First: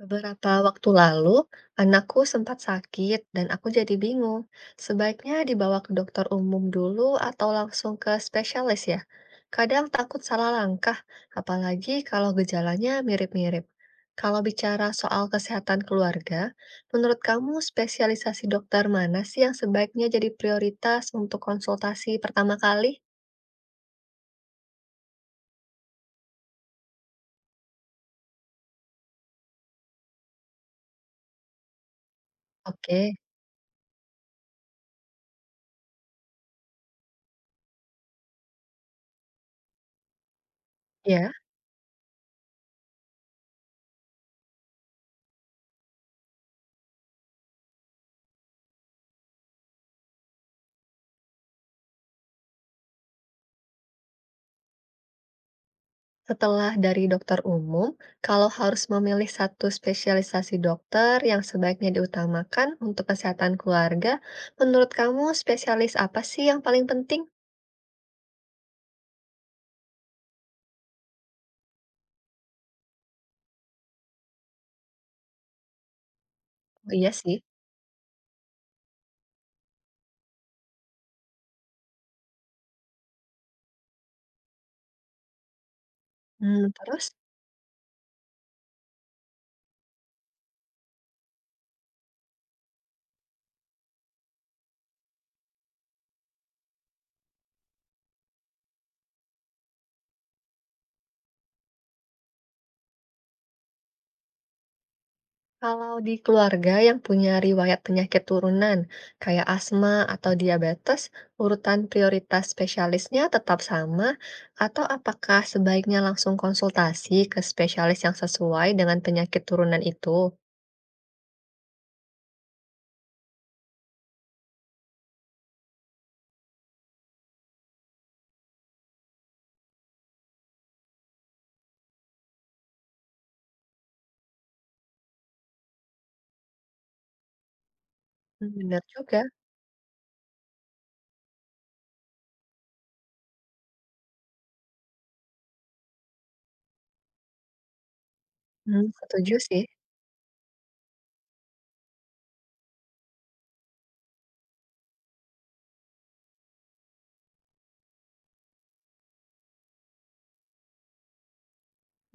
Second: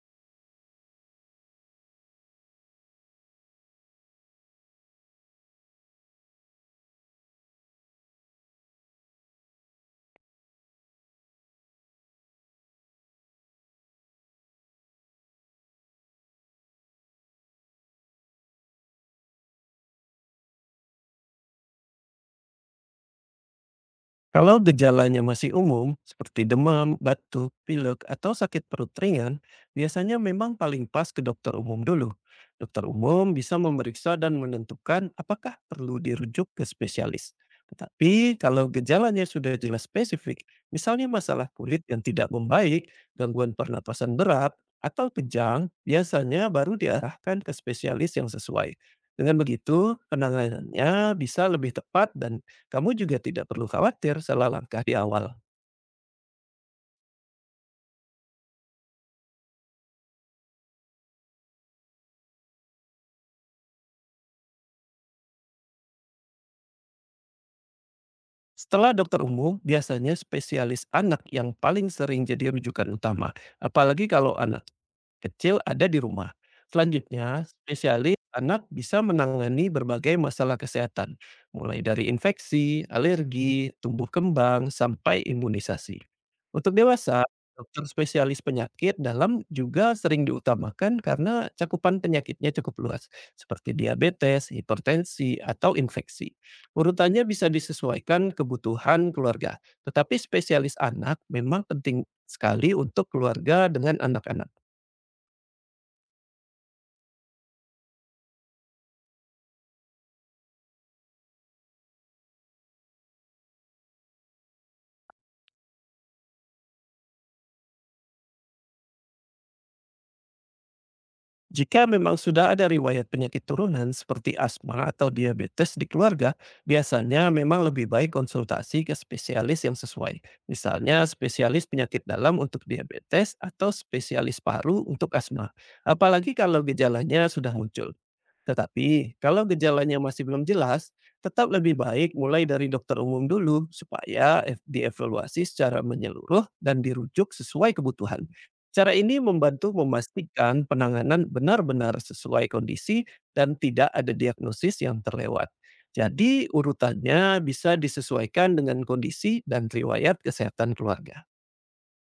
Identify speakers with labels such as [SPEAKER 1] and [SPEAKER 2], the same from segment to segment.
[SPEAKER 1] Beberapa waktu lalu, anakku sempat sakit dan aku jadi bingung. Sebaiknya dibawa ke dokter umum dulu atau langsung ke spesialis ya. Kadang takut salah langkah, apalagi kalau gejalanya mirip-mirip. Kalau bicara soal kesehatan keluarga, menurut kamu spesialisasi dokter mana sih yang sebaiknya jadi prioritas untuk konsultasi pertama kali?
[SPEAKER 2] Kalau gejalanya masih umum, seperti demam, batuk, pilek, atau sakit perut ringan, biasanya memang paling pas ke dokter umum dulu. Dokter
[SPEAKER 1] Oke,
[SPEAKER 2] umum bisa memeriksa dan menentukan apakah perlu dirujuk ke spesialis. Tetapi kalau gejalanya sudah jelas spesifik, misalnya
[SPEAKER 1] ya.
[SPEAKER 2] masalah kulit yang tidak membaik, gangguan pernapasan berat, atau kejang, biasanya baru diarahkan ke spesialis yang sesuai. Dengan begitu, penanganannya bisa lebih tepat dan kamu juga tidak perlu khawatir salah langkah di awal.
[SPEAKER 1] Setelah dari dokter umum, kalau harus memilih satu spesialisasi dokter yang sebaiknya diutamakan untuk kesehatan keluarga, menurut kamu spesialis apa sih yang paling penting?
[SPEAKER 2] Setelah dokter umum, biasanya spesialis anak yang paling sering jadi rujukan utama, apalagi kalau anak kecil ada di rumah.
[SPEAKER 1] Oh, iya sih.
[SPEAKER 2] Selanjutnya, spesialis anak bisa menangani berbagai masalah kesehatan, mulai dari infeksi, alergi, tumbuh kembang, sampai imunisasi. Untuk
[SPEAKER 1] Terus
[SPEAKER 2] dewasa, dokter spesialis penyakit dalam juga sering diutamakan karena cakupan penyakitnya cukup luas, seperti diabetes, hipertensi, atau infeksi. Urutannya bisa disesuaikan kebutuhan keluarga, tetapi spesialis anak memang penting sekali untuk keluarga dengan anak-anak.
[SPEAKER 1] kalau di keluarga yang punya riwayat penyakit turunan, kayak asma atau diabetes, urutan prioritas spesialisnya tetap sama, atau apakah sebaiknya langsung konsultasi ke spesialis yang sesuai dengan penyakit turunan itu?
[SPEAKER 2] Jika memang sudah ada riwayat penyakit turunan seperti asma atau diabetes di keluarga, biasanya memang lebih baik konsultasi ke spesialis yang sesuai. Misalnya spesialis penyakit dalam untuk diabetes atau spesialis paru untuk asma. Apalagi kalau gejalanya sudah muncul.
[SPEAKER 1] Hmm, benar
[SPEAKER 2] Tetapi,
[SPEAKER 1] juga.
[SPEAKER 2] kalau gejalanya masih belum jelas, tetap lebih baik mulai dari dokter umum dulu supaya dievaluasi secara menyeluruh dan dirujuk sesuai kebutuhan.
[SPEAKER 1] Mhm,
[SPEAKER 2] Cara ini
[SPEAKER 1] setuju sih.
[SPEAKER 2] membantu memastikan penanganan benar-benar sesuai kondisi dan tidak ada diagnosis yang terlewat. Jadi, urutannya bisa disesuaikan dengan kondisi dan riwayat kesehatan keluarga.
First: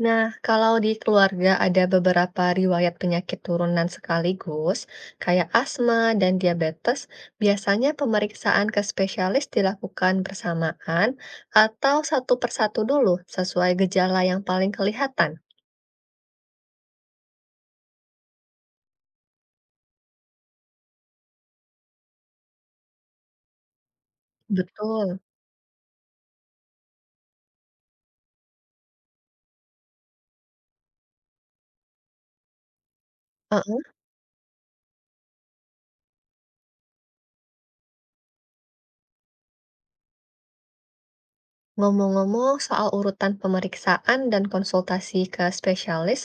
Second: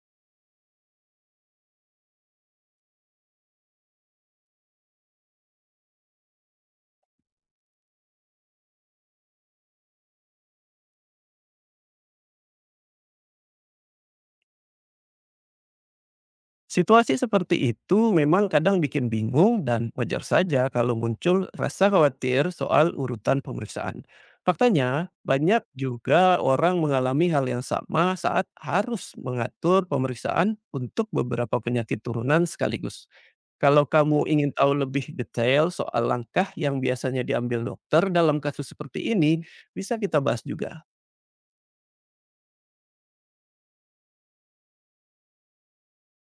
[SPEAKER 1] Nah, kalau di keluarga ada beberapa riwayat penyakit turunan sekaligus, kayak asma dan diabetes, biasanya pemeriksaan ke spesialis dilakukan bersamaan atau satu persatu dulu sesuai gejala yang paling kelihatan.
[SPEAKER 2] Situasi seperti itu memang kadang bikin bingung dan wajar saja kalau muncul rasa khawatir soal urutan pemeriksaan. Faktanya,
[SPEAKER 1] Betul.
[SPEAKER 2] banyak juga orang mengalami hal yang sama saat harus mengatur pemeriksaan untuk beberapa penyakit turunan sekaligus. Kalau kamu ingin tahu lebih detail soal langkah yang biasanya diambil dokter dalam kasus seperti ini, bisa kita bahas juga.
[SPEAKER 1] Ngomong-ngomong soal urutan pemeriksaan dan konsultasi ke spesialis,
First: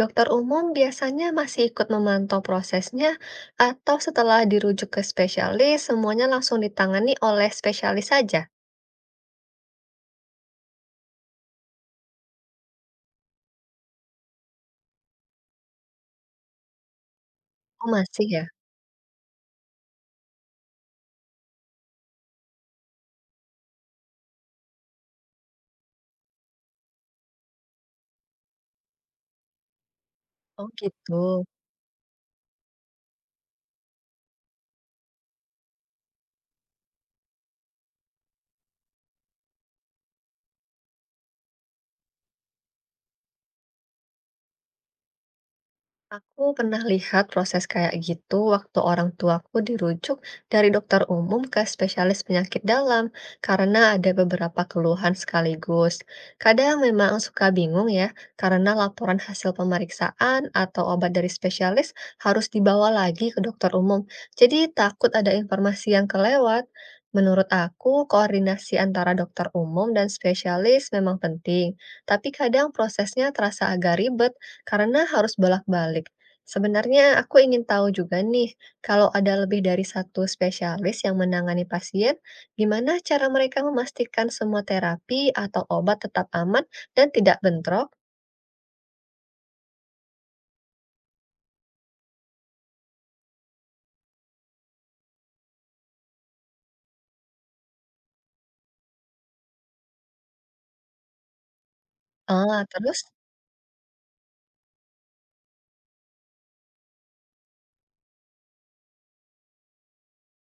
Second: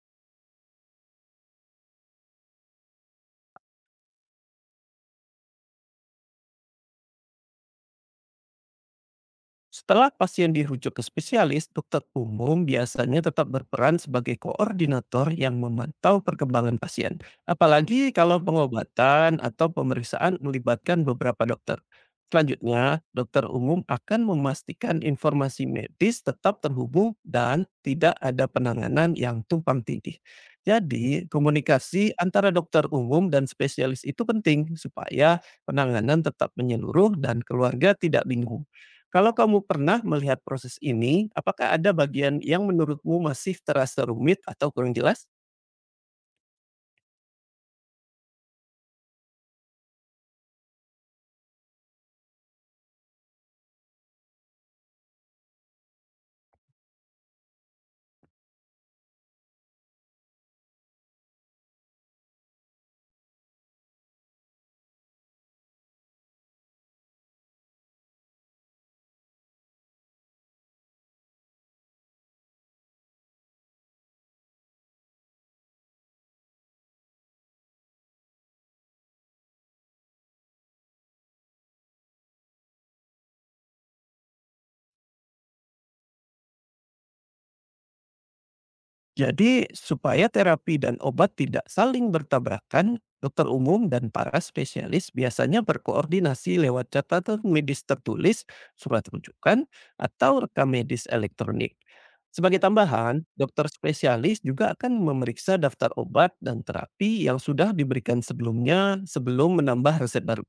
[SPEAKER 1] dokter umum biasanya masih ikut memantau prosesnya atau setelah dirujuk ke spesialis, semuanya langsung ditangani oleh spesialis saja?
[SPEAKER 2] Setelah pasien dirujuk ke spesialis, dokter umum biasanya tetap berperan sebagai koordinator yang memantau perkembangan pasien.
[SPEAKER 1] Oh,
[SPEAKER 2] Apalagi
[SPEAKER 1] masih
[SPEAKER 2] kalau
[SPEAKER 1] ya?
[SPEAKER 2] pengobatan atau pemeriksaan melibatkan beberapa dokter. Selanjutnya, dokter umum akan memastikan informasi medis tetap terhubung dan tidak ada penanganan yang tumpang tindih.
[SPEAKER 1] Oh, gitu.
[SPEAKER 2] Jadi, komunikasi antara dokter umum dan spesialis itu penting supaya penanganan tetap menyeluruh dan keluarga tidak bingung. Kalau kamu pernah melihat proses ini, apakah ada bagian yang menurutmu masih terasa rumit atau kurang jelas?
[SPEAKER 1] Aku pernah lihat proses kayak gitu waktu orang tuaku dirujuk dari dokter umum ke spesialis penyakit dalam karena ada beberapa keluhan sekaligus. Kadang memang suka bingung ya, karena laporan hasil pemeriksaan atau obat dari spesialis harus dibawa lagi ke dokter umum. Jadi takut ada informasi yang kelewat. Menurut aku, koordinasi antara dokter umum dan spesialis memang penting, tapi kadang prosesnya terasa agak ribet karena harus bolak-balik. Sebenarnya aku ingin tahu juga nih, kalau ada lebih dari satu spesialis yang menangani pasien, gimana cara mereka memastikan semua terapi atau obat tetap aman dan tidak bentrok?
[SPEAKER 2] Jadi, supaya terapi dan obat tidak saling bertabrakan, dokter umum dan para spesialis biasanya berkoordinasi lewat catatan medis tertulis, surat rujukan, atau rekam medis elektronik. Sebagai
[SPEAKER 1] Ah, terus?
[SPEAKER 2] tambahan, dokter spesialis juga akan memeriksa daftar obat dan terapi yang sudah diberikan sebelumnya sebelum menambah resep baru.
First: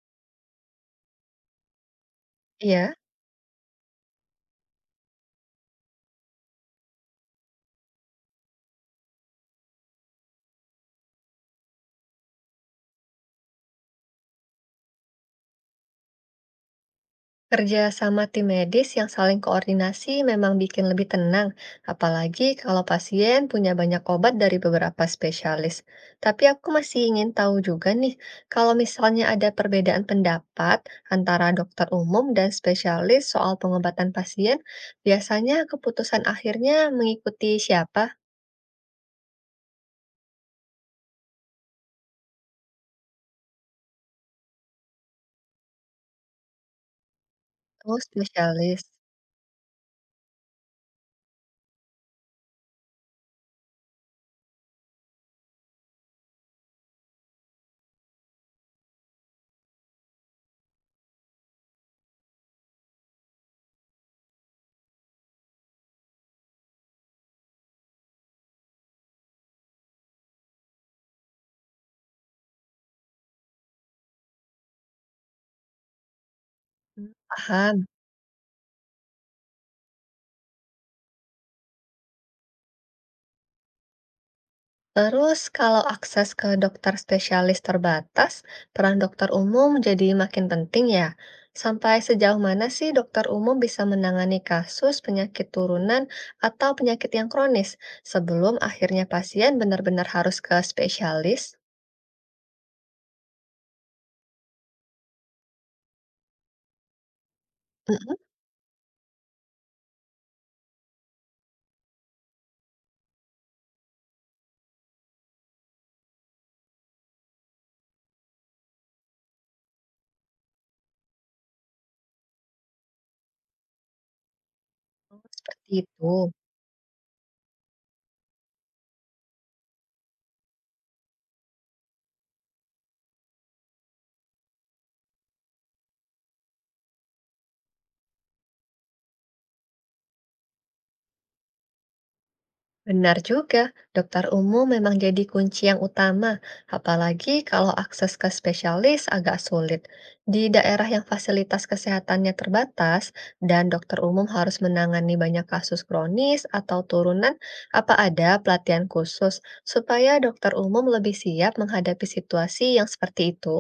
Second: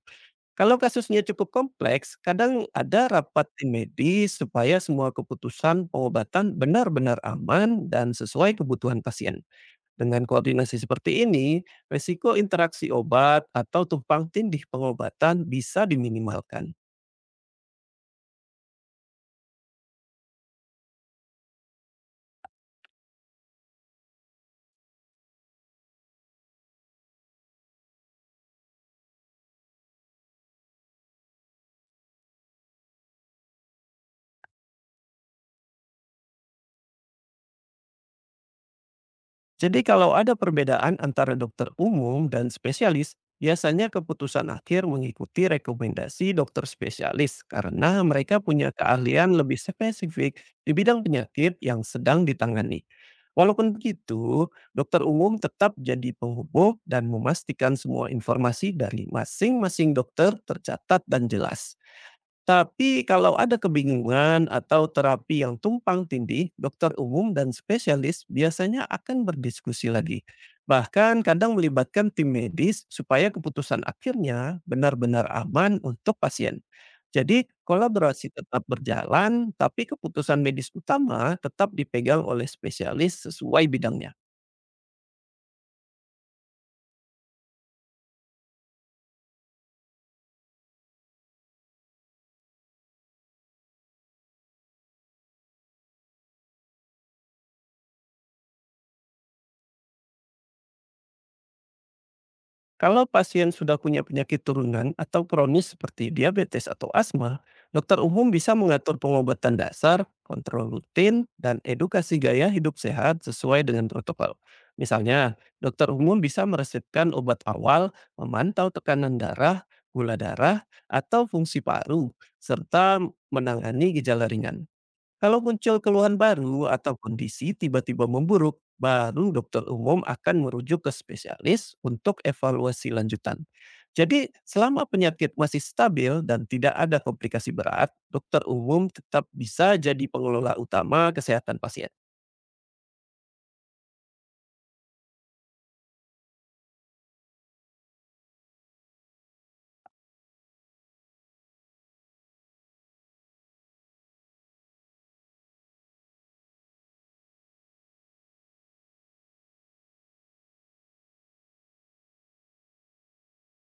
[SPEAKER 2] Kalau kasusnya cukup kompleks, kadang
[SPEAKER 1] Iya.
[SPEAKER 2] ada rapat tim medis supaya semua keputusan pengobatan benar-benar aman dan sesuai kebutuhan pasien. Dengan koordinasi seperti ini, resiko interaksi obat atau tumpang tindih pengobatan bisa diminimalkan.
[SPEAKER 1] Kerja sama tim medis yang saling koordinasi memang bikin lebih tenang, apalagi kalau pasien punya banyak obat dari beberapa spesialis. Tapi aku masih ingin tahu juga nih, kalau misalnya ada perbedaan pendapat antara dokter umum dan spesialis soal pengobatan pasien, biasanya keputusan akhirnya mengikuti siapa?
[SPEAKER 2] Jadi kalau ada perbedaan antara dokter umum dan spesialis, biasanya keputusan akhir mengikuti rekomendasi dokter spesialis
[SPEAKER 1] Oh,
[SPEAKER 2] karena mereka punya
[SPEAKER 1] spesialis.
[SPEAKER 2] keahlian lebih spesifik di bidang penyakit yang sedang ditangani. Walaupun begitu, dokter umum tetap jadi penghubung dan memastikan semua informasi dari masing-masing dokter tercatat dan jelas. Tapi kalau ada kebingungan atau terapi yang tumpang tindih, dokter umum dan spesialis biasanya akan berdiskusi lagi. Bahkan kadang melibatkan tim medis supaya keputusan akhirnya benar-benar aman untuk pasien.
[SPEAKER 1] Hmm,
[SPEAKER 2] Jadi
[SPEAKER 1] paham.
[SPEAKER 2] kolaborasi tetap berjalan, tapi keputusan medis utama tetap dipegang oleh spesialis sesuai bidangnya.
[SPEAKER 1] Terus kalau akses ke dokter spesialis terbatas, peran dokter umum jadi makin penting ya. Sampai sejauh mana sih dokter umum bisa menangani kasus penyakit turunan atau penyakit yang kronis sebelum akhirnya pasien benar-benar harus ke spesialis?
[SPEAKER 2] Kalau pasien sudah punya penyakit turunan atau kronis seperti diabetes atau asma, dokter
[SPEAKER 1] Mm-mm.
[SPEAKER 2] umum bisa mengatur pengobatan dasar, kontrol rutin, dan edukasi gaya hidup sehat sesuai dengan protokol. Misalnya, dokter umum bisa meresepkan obat awal, memantau tekanan darah, gula darah, atau fungsi paru, serta menangani gejala ringan. Kalau muncul
[SPEAKER 1] Seperti itu.
[SPEAKER 2] keluhan baru atau kondisi tiba-tiba memburuk, baru dokter umum akan merujuk ke spesialis untuk evaluasi lanjutan. Jadi, selama penyakit masih stabil dan tidak ada komplikasi berat, dokter umum tetap bisa jadi pengelola utama kesehatan pasien.
[SPEAKER 1] Benar juga, dokter umum memang jadi kunci yang utama, apalagi kalau akses ke spesialis agak sulit. Di daerah yang fasilitas kesehatannya terbatas dan dokter umum harus menangani banyak kasus kronis atau turunan, apa ada pelatihan khusus supaya dokter umum lebih siap menghadapi situasi yang seperti itu?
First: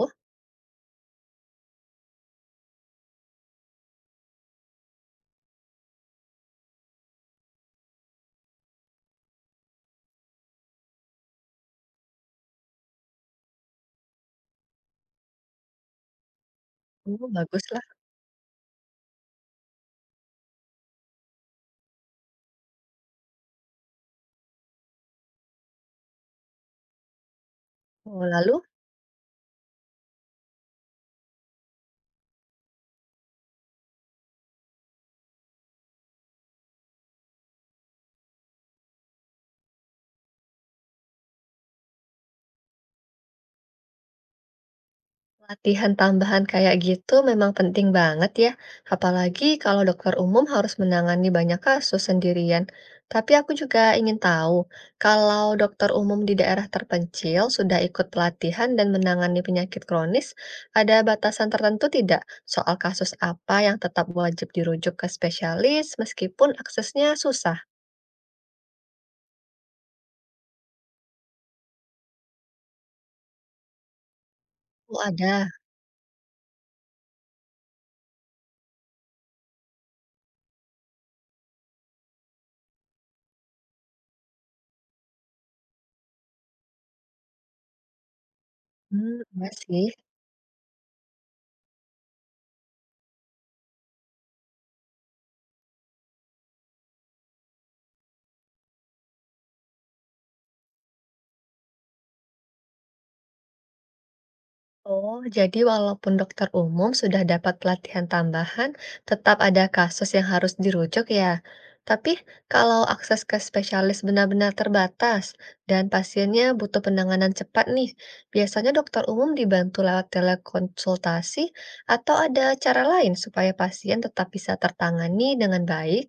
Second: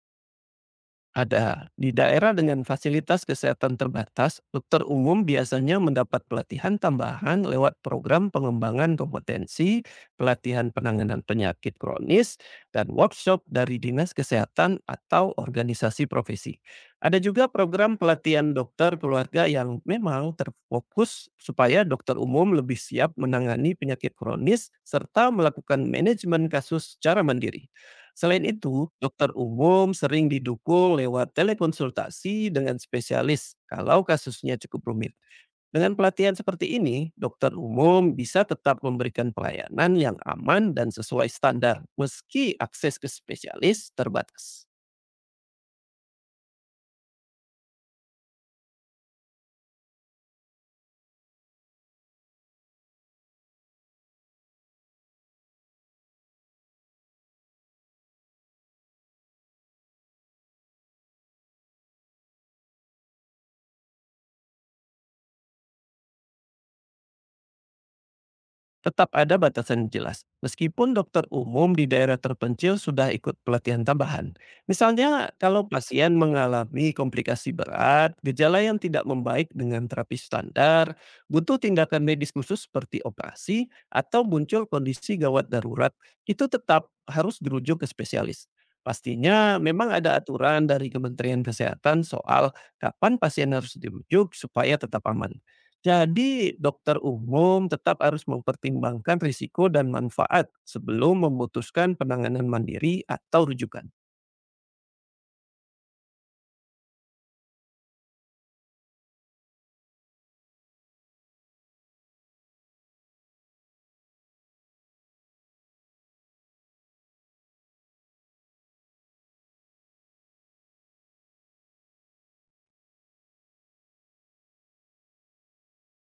[SPEAKER 2] Ada. Di daerah dengan fasilitas kesehatan terbatas, dokter umum biasanya mendapat pelatihan tambahan lewat program pengembangan kompetensi, pelatihan penanganan penyakit kronis, dan workshop dari dinas kesehatan atau organisasi profesi. Ada
[SPEAKER 1] Oh,
[SPEAKER 2] juga
[SPEAKER 1] baguslah.
[SPEAKER 2] program pelatihan dokter keluarga yang memang terfokus supaya dokter umum lebih siap menangani penyakit kronis serta melakukan manajemen kasus secara mandiri.
[SPEAKER 1] Oh,
[SPEAKER 2] Selain
[SPEAKER 1] lalu
[SPEAKER 2] itu, dokter umum sering didukung lewat telekonsultasi dengan spesialis kalau kasusnya cukup rumit. Dengan pelatihan seperti ini, dokter umum bisa tetap memberikan pelayanan yang aman dan sesuai standar meski akses ke spesialis terbatas.
[SPEAKER 1] latihan tambahan kayak gitu memang penting banget ya, apalagi kalau dokter umum harus menangani banyak kasus sendirian. Tapi aku juga ingin tahu, kalau dokter umum di daerah terpencil sudah ikut pelatihan dan menangani penyakit kronis, ada batasan tertentu tidak soal kasus apa yang tetap wajib dirujuk ke spesialis meskipun aksesnya susah?
[SPEAKER 2] Tetap ada batasan yang jelas, meskipun dokter umum di daerah terpencil sudah ikut pelatihan tambahan.
[SPEAKER 1] Oh,
[SPEAKER 2] Misalnya,
[SPEAKER 1] ada.
[SPEAKER 2] kalau pasien mengalami komplikasi berat, gejala yang tidak membaik dengan terapi standar, butuh tindakan medis khusus seperti operasi, atau muncul kondisi gawat darurat, itu tetap harus dirujuk ke spesialis.
[SPEAKER 1] Hmm, iya
[SPEAKER 2] Pastinya
[SPEAKER 1] sih.
[SPEAKER 2] memang ada aturan dari Kementerian Kesehatan soal kapan pasien harus dirujuk supaya tetap aman. Jadi, dokter umum tetap harus mempertimbangkan risiko dan manfaat sebelum memutuskan penanganan mandiri atau rujukan.
[SPEAKER 1] Oh, jadi walaupun dokter umum sudah dapat pelatihan tambahan, tetap ada kasus yang harus dirujuk ya. Tapi kalau akses ke spesialis benar-benar terbatas dan pasiennya butuh penanganan cepat nih, biasanya dokter umum dibantu lewat telekonsultasi atau ada cara lain supaya pasien tetap bisa tertangani dengan baik.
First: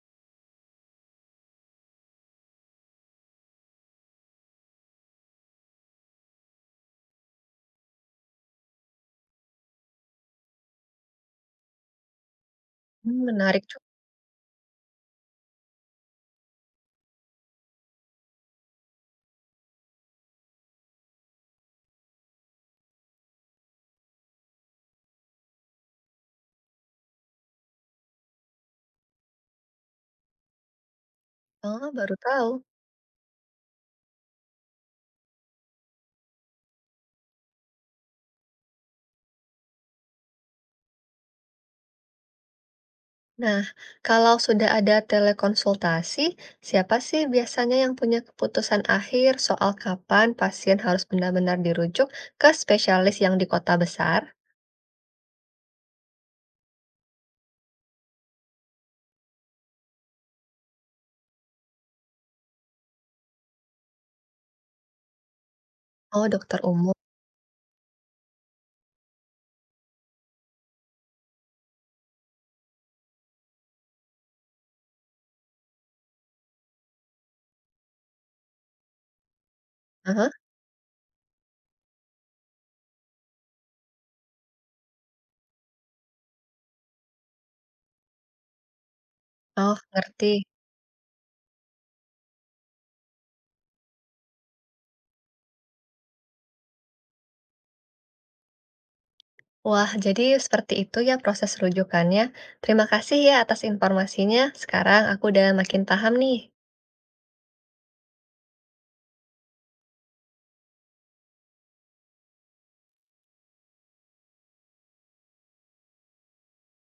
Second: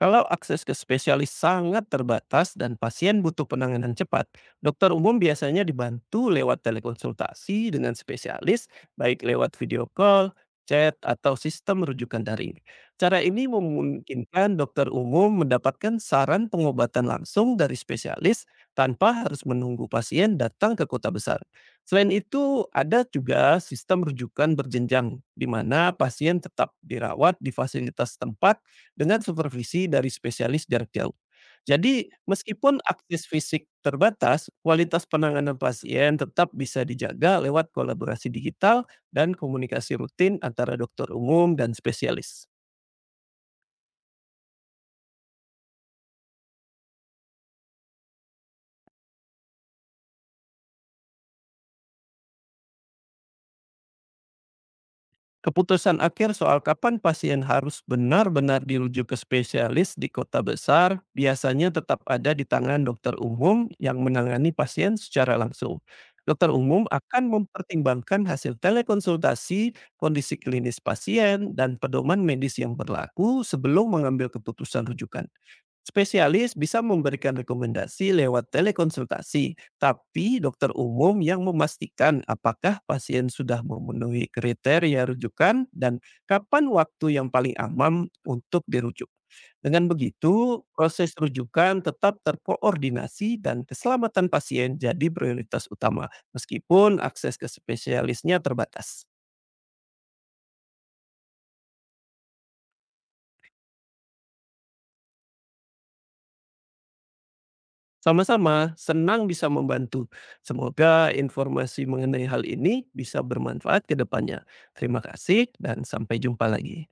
[SPEAKER 2] Kalau akses ke spesialis sangat terbatas dan pasien butuh penanganan cepat, dokter umum biasanya dibantu lewat telekonsultasi dengan spesialis, baik lewat video call, chat, atau sistem rujukan daring.
[SPEAKER 1] Hmm,
[SPEAKER 2] Cara ini
[SPEAKER 1] menarik juga.
[SPEAKER 2] memungkinkan dokter umum mendapatkan saran pengobatan langsung dari spesialis tanpa harus menunggu pasien datang ke kota besar. Selain itu, ada juga sistem rujukan berjenjang, di mana pasien tetap dirawat di fasilitas tempat dengan supervisi dari spesialis jarak jauh.
[SPEAKER 1] Oh,
[SPEAKER 2] Jadi,
[SPEAKER 1] baru tahu.
[SPEAKER 2] meskipun akses fisik terbatas, kualitas penanganan pasien tetap bisa dijaga lewat kolaborasi digital dan komunikasi rutin antara dokter umum dan spesialis.
[SPEAKER 1] Nah, kalau sudah ada telekonsultasi, siapa sih biasanya yang punya keputusan akhir soal kapan pasien harus benar-benar dirujuk ke spesialis yang di kota besar?
[SPEAKER 2] Keputusan akhir soal kapan pasien harus benar-benar dirujuk ke spesialis di kota besar biasanya tetap ada di tangan dokter umum yang menangani pasien secara langsung.
[SPEAKER 1] Oh,
[SPEAKER 2] Dokter
[SPEAKER 1] dokter
[SPEAKER 2] umum
[SPEAKER 1] umum.
[SPEAKER 2] akan mempertimbangkan hasil telekonsultasi, kondisi klinis pasien, dan pedoman medis yang berlaku sebelum mengambil keputusan rujukan. Spesialis bisa memberikan rekomendasi lewat telekonsultasi,
[SPEAKER 1] Aha.
[SPEAKER 2] tapi dokter umum yang memastikan apakah pasien sudah memenuhi kriteria rujukan dan kapan waktu yang paling aman untuk dirujuk.
[SPEAKER 1] Oh,
[SPEAKER 2] Dengan
[SPEAKER 1] ngerti.
[SPEAKER 2] begitu, proses rujukan tetap terkoordinasi dan keselamatan pasien jadi prioritas utama, meskipun akses ke spesialisnya terbatas.
[SPEAKER 1] Wah, jadi seperti itu ya proses rujukannya. Terima kasih ya atas informasinya. Sekarang aku udah makin paham nih.
[SPEAKER 2] Sama-sama, senang bisa membantu. Semoga informasi mengenai hal ini bisa bermanfaat ke depannya. Terima kasih dan sampai jumpa lagi.